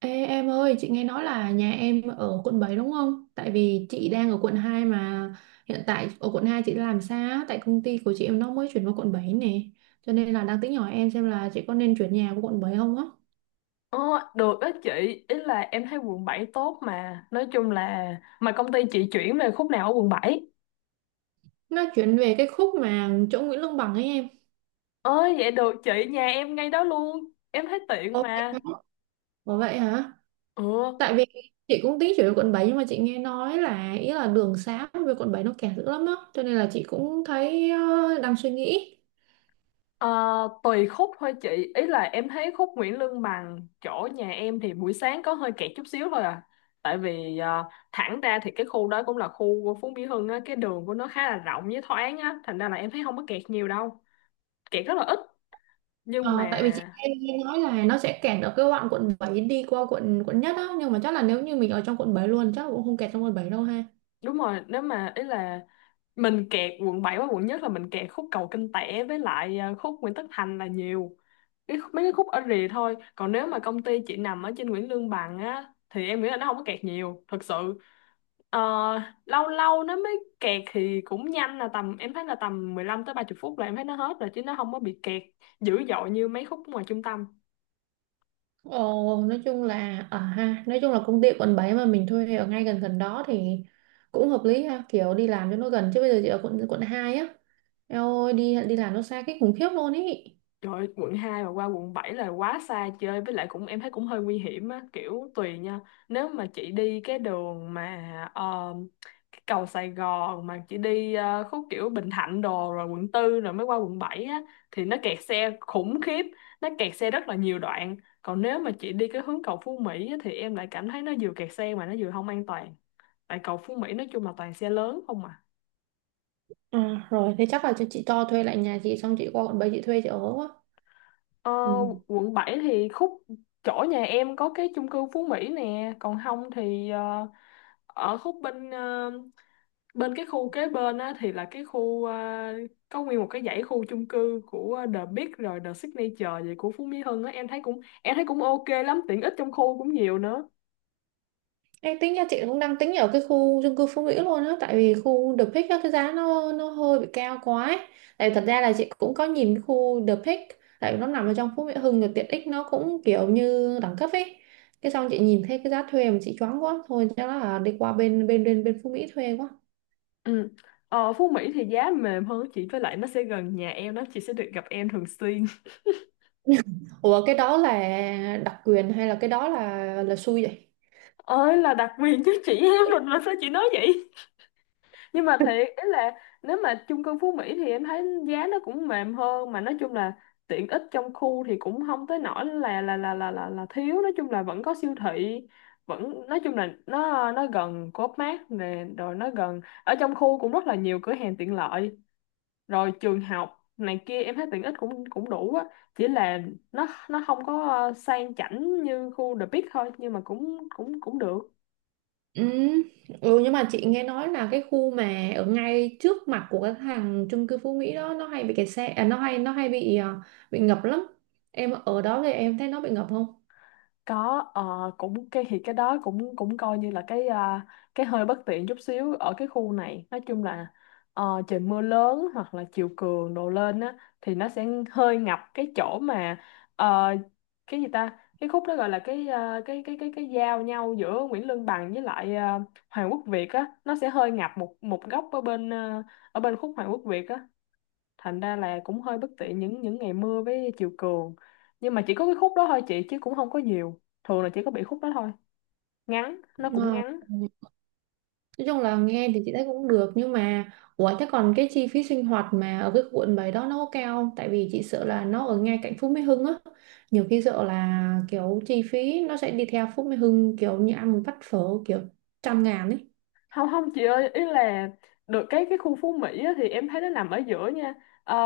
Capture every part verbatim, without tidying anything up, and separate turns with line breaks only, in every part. Ê, em ơi, chị nghe nói là nhà em ở quận bảy đúng không? Tại vì chị đang ở quận hai mà hiện tại ở quận hai chị đang làm sao? Tại công ty của chị em nó mới chuyển vào quận bảy nè. Cho nên là đang tính hỏi em xem là chị có nên chuyển nhà của quận bảy không á.
Ờ, được đó chị, ý là em thấy quận bảy tốt mà. Nói chung là mà công ty chị chuyển về khúc nào ở quận bảy?
Nó chuyển về cái khúc mà chỗ Nguyễn Lương Bằng ấy em.
Ờ vậy được chị, nhà em ngay đó luôn. Em thấy tiện
Ồ vậy
mà.
hả? Ủa vậy hả?
Ừ,
Tại vì chị cũng tính chuyển về quận bảy nhưng mà chị nghe nói là ý là đường xá về quận bảy nó kẹt dữ lắm á. Cho nên là chị cũng thấy ờ, đang suy nghĩ.
ờ, tùy khúc thôi chị. Ý là em thấy khúc Nguyễn Lương Bằng chỗ nhà em thì buổi sáng có hơi kẹt chút xíu thôi à. Tại vì ờ, thẳng ra thì cái khu đó cũng là khu của Phú Mỹ Hưng á. Cái đường của nó khá là rộng với thoáng á. Thành ra là em thấy không có kẹt nhiều đâu. Kẹt rất là ít. Nhưng
Ờ, tại vì chị
mà
nghe, nghe nói là nó sẽ kẹt ở cái đoạn quận bảy đi qua quận quận nhất á, nhưng mà chắc là nếu như mình ở trong quận bảy luôn chắc cũng không kẹt trong quận bảy đâu ha.
đúng rồi, nếu mà ý là mình kẹt quận bảy và quận nhất là mình kẹt khúc cầu Kinh Tẻ với lại à, khúc Nguyễn Tất Thành là nhiều cái, khúc- mấy cái khúc ở rìa thôi, còn nếu mà công ty chị nằm ở trên Nguyễn Lương Bằng á thì em nghĩ là nó không có kẹt nhiều thật sự. Ờ, Lâu lâu nó mới kẹt thì cũng nhanh, là tầm em thấy là tầm mười lăm tới ba mươi phút là em thấy nó hết rồi, chứ nó không có bị kẹt dữ dội như mấy khúc ngoài trung tâm.
Ồ, nói chung là ở ha, nói chung là công ty quận bảy mà mình thuê ở ngay gần gần đó thì cũng hợp lý ha, kiểu đi làm cho nó gần, chứ bây giờ chị ở quận quận hai á. Eo ơi, đi đi làm nó xa cái khủng khiếp luôn ý.
Trời ơi, quận hai mà qua quận bảy là quá xa chơi, với lại cũng em thấy cũng hơi nguy hiểm á, kiểu tùy nha. Nếu mà chị đi cái đường mà ờ, cái cầu Sài Gòn, mà chị đi ờ, khúc kiểu Bình Thạnh đồ rồi quận tư rồi mới qua quận bảy á thì nó kẹt xe khủng khiếp, nó kẹt xe rất là nhiều đoạn. Còn nếu mà chị đi cái hướng cầu Phú Mỹ á, thì em lại cảm thấy nó vừa kẹt xe mà nó vừa không an toàn, tại cầu Phú Mỹ nói chung là toàn xe lớn không à.
À, rồi thế chắc là chị, chị cho thuê lại nhà chị xong chị qua quận bảy chị thuê chị ở quá.
Ờ,
Ừ.
Quận bảy thì khúc chỗ nhà em có cái chung cư Phú Mỹ nè, còn không thì ờ, ở khúc bên ờ, bên cái khu kế bên á thì là cái khu ờ, có nguyên một cái dãy khu chung cư của The Big rồi The Signature vậy của Phú Mỹ Hưng á, em thấy cũng em thấy cũng ok lắm, tiện ích trong khu cũng nhiều nữa.
Ê, tính ra chị cũng đang tính ở cái khu chung cư Phú Mỹ luôn á, tại vì khu The Peak á, cái giá nó nó hơi bị cao quá ấy. Tại vì thật ra là chị cũng có nhìn cái khu The Peak, tại vì nó nằm ở trong Phú Mỹ Hưng rồi tiện ích nó cũng kiểu như đẳng cấp ấy, cái xong chị nhìn thấy cái giá thuê mà chị choáng quá, thôi chắc là đi qua bên bên bên bên Phú Mỹ thuê quá.
Ừ. Ờ, Phú Mỹ thì giá mềm hơn chị, với lại nó sẽ gần nhà em đó, chị sẽ được gặp em thường xuyên.
Ủa cái đó là đặc quyền hay là cái đó là là xui vậy?
Ơi, là đặc quyền chứ, chị em mình mà sao chị nói vậy? Nhưng mà thiệt, ý là nếu mà chung cư Phú Mỹ thì em thấy giá nó cũng mềm hơn, mà nói chung là tiện ích trong khu thì cũng không tới nỗi là là là là là, là thiếu, nói chung là vẫn có siêu thị, vẫn nói chung là nó nó gần Co.op Mart nè, rồi nó gần, ở trong khu cũng rất là nhiều cửa hàng tiện lợi, rồi trường học này kia, em thấy tiện ích cũng cũng đủ á. Chỉ là nó nó không có ờ, sang chảnh như khu The Peak thôi, nhưng mà cũng cũng cũng được.
Ừ. Ừ, nhưng mà chị nghe nói là cái khu mà ở ngay trước mặt của cái hàng chung cư Phú Mỹ đó nó hay bị kẹt xe à, nó hay nó hay bị à, bị ngập lắm. Em ở đó thì em thấy nó bị ngập không?
Có ờ, cũng cái thì cái đó cũng cũng coi như là cái à, cái hơi bất tiện chút xíu ở cái khu này, nói chung là ờ, trời mưa lớn hoặc là chiều cường đổ lên á thì nó sẽ hơi ngập cái chỗ mà ờ, cái gì ta, cái khúc đó gọi là cái ờ, cái cái cái cái giao nhau giữa Nguyễn Lương Bằng với lại ờ, Hoàng Quốc Việt á, nó sẽ hơi ngập một một góc ở bên ờ, ở bên khúc Hoàng Quốc Việt á, thành ra là cũng hơi bất tiện những những ngày mưa với chiều cường, nhưng mà chỉ có cái khúc đó thôi chị, chứ cũng không có nhiều, thường là chỉ có bị khúc đó thôi, ngắn nó cũng
Ờ,
ngắn.
nói chung là nghe thì chị thấy cũng được, nhưng mà ủa thế còn cái chi phí sinh hoạt mà ở cái quận bảy đó nó có cao không, tại vì chị sợ là nó ở ngay cạnh Phú Mỹ Hưng á, nhiều khi sợ là kiểu chi phí nó sẽ đi theo Phú Mỹ Hưng, kiểu như ăn một bát phở kiểu trăm ngàn ấy.
Không không chị ơi, ý là được cái cái khu Phú Mỹ á, thì em thấy nó nằm ở giữa nha. Ờ,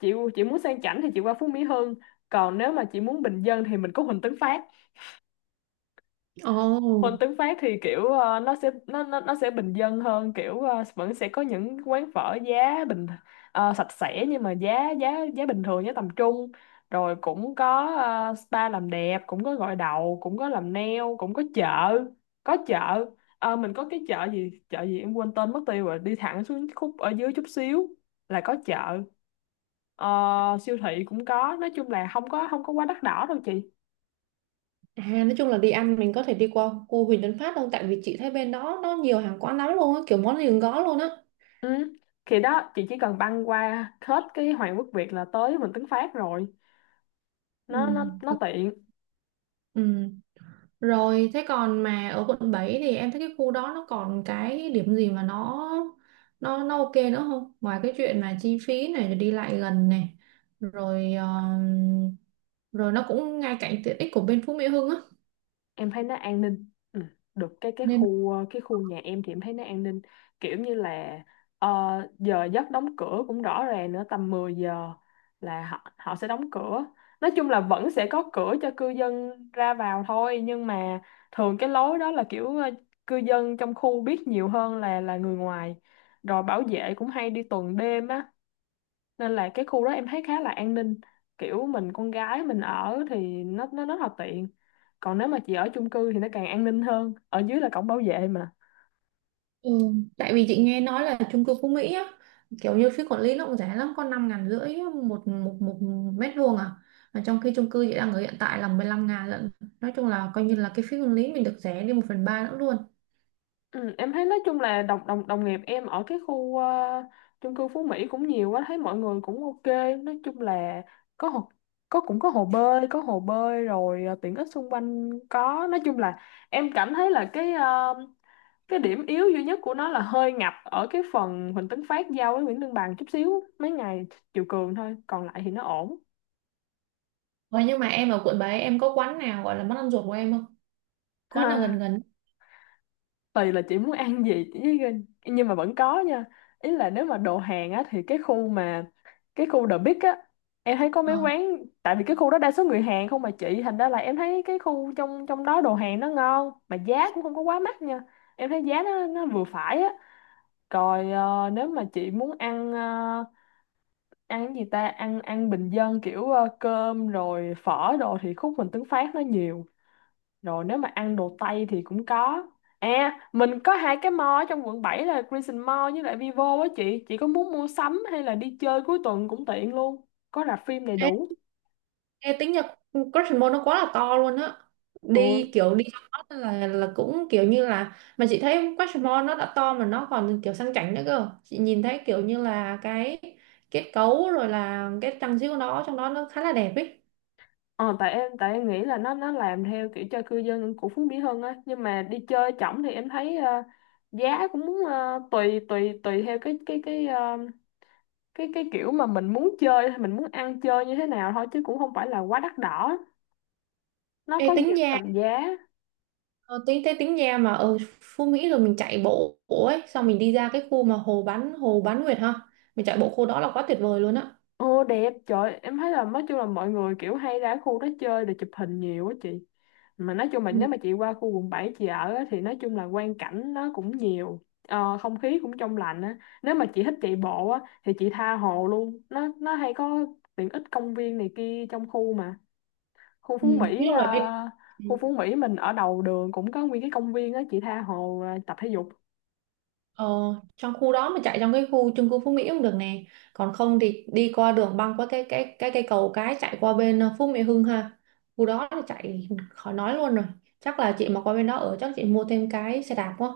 chị chị muốn sang chảnh thì chị qua Phú Mỹ Hưng, còn nếu mà chị muốn bình dân thì mình có Huỳnh Tấn Phát.
Ồ.
Môn tiếng Pháp thì kiểu ờ, nó sẽ nó nó nó sẽ bình dân hơn, kiểu ờ, vẫn sẽ có những quán phở giá bình, ờ, sạch sẽ, nhưng mà giá giá giá bình thường, giá tầm trung, rồi cũng có ờ, spa làm đẹp, cũng có gội đầu, cũng có làm nail, cũng có chợ, có chợ. Ờ, mình có cái chợ gì chợ gì em quên tên mất tiêu rồi, đi thẳng xuống khúc ở dưới chút xíu là có chợ. Ờ, Siêu thị cũng có, nói chung là không có không có quá đắt đỏ đâu chị.
À, nói chung là đi ăn mình có thể đi qua khu Huỳnh Tấn Phát đâu. Tại vì chị thấy bên đó nó nhiều hàng quán lắm luôn á, kiểu món gì cũng có luôn á.
Ừ. Thì đó chị, chỉ cần băng qua hết cái Hoàng Quốc Việt là tới Vịnh Tấn Phát rồi,
Ừ,
nó nó nó
hợp-
tiện.
Ừ. Rồi thế còn mà ở quận bảy thì em thấy cái khu đó nó còn cái điểm gì mà nó nó nó ok nữa không? Ngoài cái chuyện mà chi phí này rồi đi lại gần này, rồi ờ, rồi nó cũng ngay cạnh tiện ích của bên Phú Mỹ Hưng á.
Em thấy nó an ninh, ừ. Được cái cái
Nên
khu ờ, cái khu nhà em thì em thấy nó an ninh, kiểu như là ờ, giờ giấc đóng cửa cũng rõ ràng nữa, tầm mười giờ là họ họ sẽ đóng cửa. Nói chung là vẫn sẽ có cửa cho cư dân ra vào thôi, nhưng mà thường cái lối đó là kiểu ờ, cư dân trong khu biết nhiều hơn là là người ngoài, rồi bảo vệ cũng hay đi tuần đêm á, nên là cái khu đó em thấy khá là an ninh, kiểu mình con gái mình ở thì nó nó rất là tiện. Còn nếu mà chị ở chung cư thì nó càng an ninh hơn, ở dưới là cổng bảo vệ mà.
ừ, tại vì chị nghe nói là chung cư Phú Mỹ á, kiểu như phí quản lý nó cũng rẻ lắm, có năm ngàn rưỡi một, một, một mét vuông à. Mà trong khi chung cư chị đang ở hiện tại là mười lăm ngàn lận. Nói chung là coi như là cái phí quản lý mình được rẻ đi một phần ba nữa luôn.
Ừ, em thấy nói chung là đồng đồng đồng nghiệp em ở cái khu ờ, chung cư Phú Mỹ cũng nhiều, quá thấy mọi người cũng ok. Nói chung là có hồ, có cũng có hồ bơi, có hồ bơi, rồi ờ, tiện ích xung quanh có, nói chung là em cảm thấy là cái ờ, cái điểm yếu duy nhất của nó là hơi ngập ở cái phần Huỳnh Tấn Phát giao với Nguyễn Lương Bằng chút xíu mấy ngày chiều cường thôi, còn lại thì nó ổn.
Vậy nhưng mà em ở quận bảy em có quán nào gọi là món ăn ruột của em không? Quán nào gần gần?
Tùy là chị muốn ăn gì chỉ- nhưng mà vẫn có nha, ý là nếu mà đồ Hàn á thì cái khu mà cái khu The Big á em thấy có mấy quán, tại vì cái khu đó đa số người Hàn không mà chị, thành ra là em thấy cái khu trong trong đó đồ Hàn nó ngon mà giá cũng không có quá mắc nha, em thấy giá nó nó vừa phải á. Rồi ờ, nếu mà chị muốn ăn ờ, ăn cái gì ta, ăn ăn bình dân kiểu ờ, cơm rồi phở đồ thì khúc mình Tuấn Phát nó nhiều, rồi nếu mà ăn đồ Tây thì cũng có. À, mình có hai cái mall ở trong quận bảy là Crescent Mall với lại Vivo á chị. Chị có muốn mua sắm hay là đi chơi cuối tuần cũng tiện luôn. Có rạp phim đầy đủ.
Ờ. Ê, tính nhật, Christmas nó quá là to luôn á,
Ồ,
đi kiểu đi cho nó là là cũng kiểu như là, mà chị thấy Christmas nó đã to mà nó còn kiểu sang chảnh nữa cơ, chị nhìn thấy kiểu như là cái kết cấu rồi là cái trang trí của nó trong đó nó khá là đẹp ấy.
ờ, tại em tại em nghĩ là nó nó làm theo kiểu cho cư dân của Phú Mỹ Hưng á. Nhưng mà đi chơi chổng thì em thấy ờ, giá cũng ờ, tùy tùy tùy theo cái cái cái ờ, cái cái kiểu mà mình muốn chơi hay mình muốn ăn chơi như thế nào thôi, chứ cũng không phải là quá đắt đỏ. Nó
Ê,
có
tính
nhiều
nha,
tầm giá.
ờ, tính thế tính nha, mà ở Phú Mỹ rồi mình chạy bộ, bộ ấy, xong mình đi ra cái khu mà hồ bán hồ bán nguyệt ha, mình chạy bộ khu đó là quá tuyệt vời luôn á.
Ồ đẹp, trời em thấy là nói chung là mọi người kiểu hay ra khu đó chơi để chụp hình nhiều quá chị. Mà nói chung là nếu
Ừ.
mà chị qua khu quận bảy chị ở á, thì nói chung là quang cảnh nó cũng nhiều, ờ, không khí cũng trong lành á. Nếu mà chị thích chạy bộ á thì chị tha hồ luôn. Nó nó hay có tiện ích công viên này kia trong khu mà. Khu
Ừ.
Phú
Nói
Mỹ
chung
ờ,
là bên
khu Phú Mỹ mình ở đầu đường cũng có nguyên cái công viên á, chị tha hồ ờ, tập thể dục.
ờ, trong khu đó mà chạy trong cái khu chung cư Phú Mỹ cũng được nè, còn không thì đi qua đường băng qua cái cái cái cây cầu cái chạy qua bên ờ, Phú Mỹ Hưng ha, khu đó là chạy khỏi nói luôn rồi. Chắc là chị mà qua bên đó ở chắc chị mua thêm cái xe đạp quá,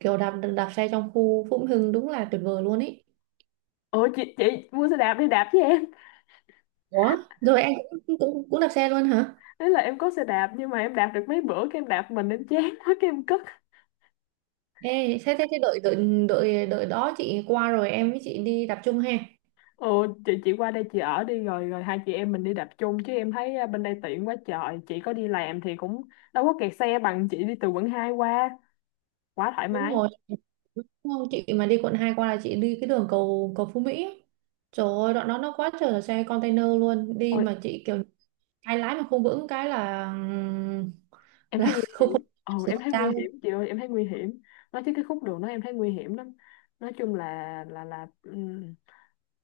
kiểu đạp đạp xe trong khu Phú Mỹ Hưng đúng là tuyệt vời luôn ý.
Ủa chị chị mua xe đạp đi đạp với em.
Ủa? Rồi em cũng cũng cũng đạp xe luôn hả?
Thế là em có xe đạp nhưng mà em đạp được mấy bữa cái em đạp mình em chán quá cái em cất.
Ê thế thế, thế đợi đợi đợi đợi đó chị qua rồi em với chị đi đạp chung ha.
Ồ chị chị qua đây chị ở đi, rồi rồi hai chị em mình đi đạp chung, chứ em thấy à, bên đây tiện quá trời. Chị có đi làm thì cũng đâu có kẹt xe bằng chị đi từ quận hai qua, quá thoải
Đúng
mái.
rồi. Đúng không? Chị mà đi quận hai qua là chị đi cái đường cầu cầu Phú Mỹ ấy. Trời ơi đoạn đó nó quá trời là xe container luôn, đi
Ôi
mà chị kiểu cái lái mà không vững cái là
em
là
thấy nguy
không không
hiểm. Ồ
xảy
em thấy nguy
ra luôn.
hiểm chị ơi, em thấy nguy hiểm. Nói chứ cái khúc đường đó em thấy nguy hiểm lắm. Nói chung là là là ừm,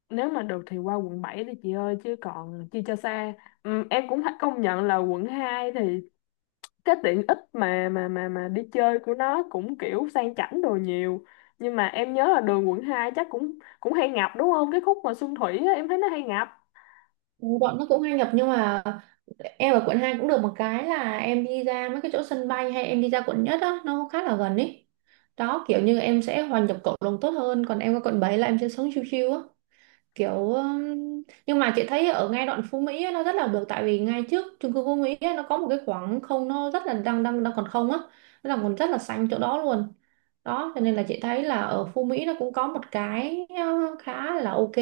nếu mà được thì qua quận bảy đi chị ơi, chứ còn chi cho xa. Ừm, em cũng phải công nhận là quận hai thì cái tiện ích mà mà mà mà đi chơi của nó cũng kiểu sang chảnh đồ nhiều, nhưng mà em nhớ là đường quận hai chắc cũng cũng hay ngập đúng không, cái khúc mà Xuân Thủy á, em thấy nó hay ngập.
Ừ, bọn nó cũng hay nhập nhưng mà em ở quận hai cũng được một cái là em đi ra mấy cái chỗ sân bay hay em đi ra quận nhất á nó khá là gần ý. Đó kiểu như em sẽ hòa nhập cộng đồng tốt hơn, còn em ở quận bảy là em sẽ sống chill chill á, kiểu um, nhưng mà chị thấy ở ngay đoạn Phú Mỹ á, nó rất là được, tại vì ngay trước chung cư Phú Mỹ á, nó có một cái khoảng không nó rất là đang đang đang còn không á, nó là còn rất là xanh chỗ đó luôn. Đó cho nên là chị thấy là ở Phú Mỹ nó cũng có một cái uh, khá là ok.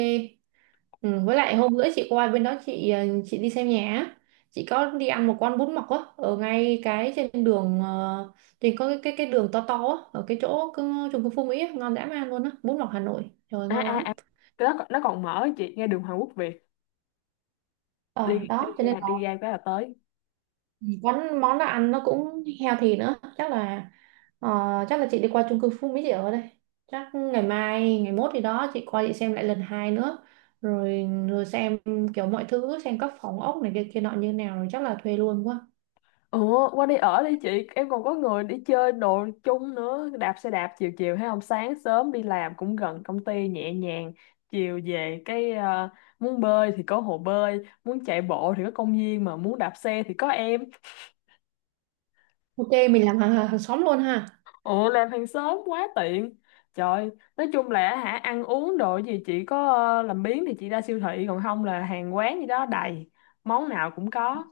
Ừ, với lại hôm bữa chị qua bên đó chị uh, chị đi xem nhà á. Chị có đi ăn một con bún mọc á ở ngay cái trên đường uh, trên có cái cái cái đường to to á ở cái chỗ cứ- chung cư Phú Mỹ á, ngon dã man luôn á, bún mọc Hà Nội trời ơi,
À
ngon
à
lắm.
à, nó, còn- nó còn mở chị, ngay đường Hoàng Quốc Việt
Ờ
đi đi
đó cho nên
ra đi ra cái là tới.
món món nó ăn nó cũng healthy nữa, chắc là ờ, chắc là chị đi qua chung cư Phú Mỹ chị ở đây, chắc ngày mai ngày mốt gì đó chị qua chị xem lại lần hai nữa, rồi rồi xem kiểu mọi thứ, xem các phòng ốc này kia kia nọ như nào, rồi chắc là thuê luôn quá.
Ủa qua đi ở đi chị, em còn có người đi chơi đồ chung nữa, đạp xe đạp chiều chiều, hay không sáng sớm đi làm cũng gần công ty nhẹ nhàng, chiều về cái ờ, muốn bơi thì có hồ bơi, muốn chạy bộ thì có công viên, mà muốn đạp xe thì có em.
Ok mình làm hàng hàng xóm luôn ha.
Ủa làm hàng sớm quá tiện. Trời, nói chung là hả, ăn uống đồ gì chỉ có ờ, làm biếng thì chị ra siêu thị, còn không là hàng quán gì đó đầy, món nào cũng có.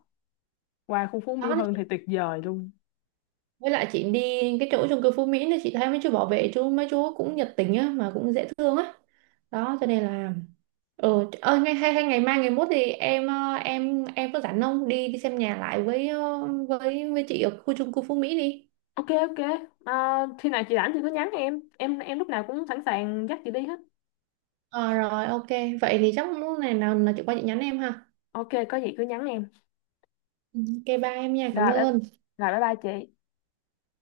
Qua khu phố
Đó
Mỹ Hưng thì tuyệt vời luôn.
với lại chị đi cái chỗ chung cư Phú Mỹ thì chị thấy mấy chú bảo vệ chú mấy chú cũng nhiệt tình á mà cũng dễ thương á. Đó cho nên là ừ, ơi ngay hay hay ngày mai ngày mốt thì em ờ, em em có rảnh không đi đi xem nhà lại với ờ, với với chị ở khu chung cư Phú Mỹ đi.
Ok ok, à, khi nào chị rảnh thì cứ nhắn em. Em em lúc nào cũng sẵn sàng dắt chị đi hết.
Ờ rồi ok, vậy thì chắc lúc này nào là chị qua chị nhắn em ha.
Ok có gì cứ nhắn em.
Ừ, ok bye em nha, cảm
Rồi bye,
ơn.
rồi, bye bye chị.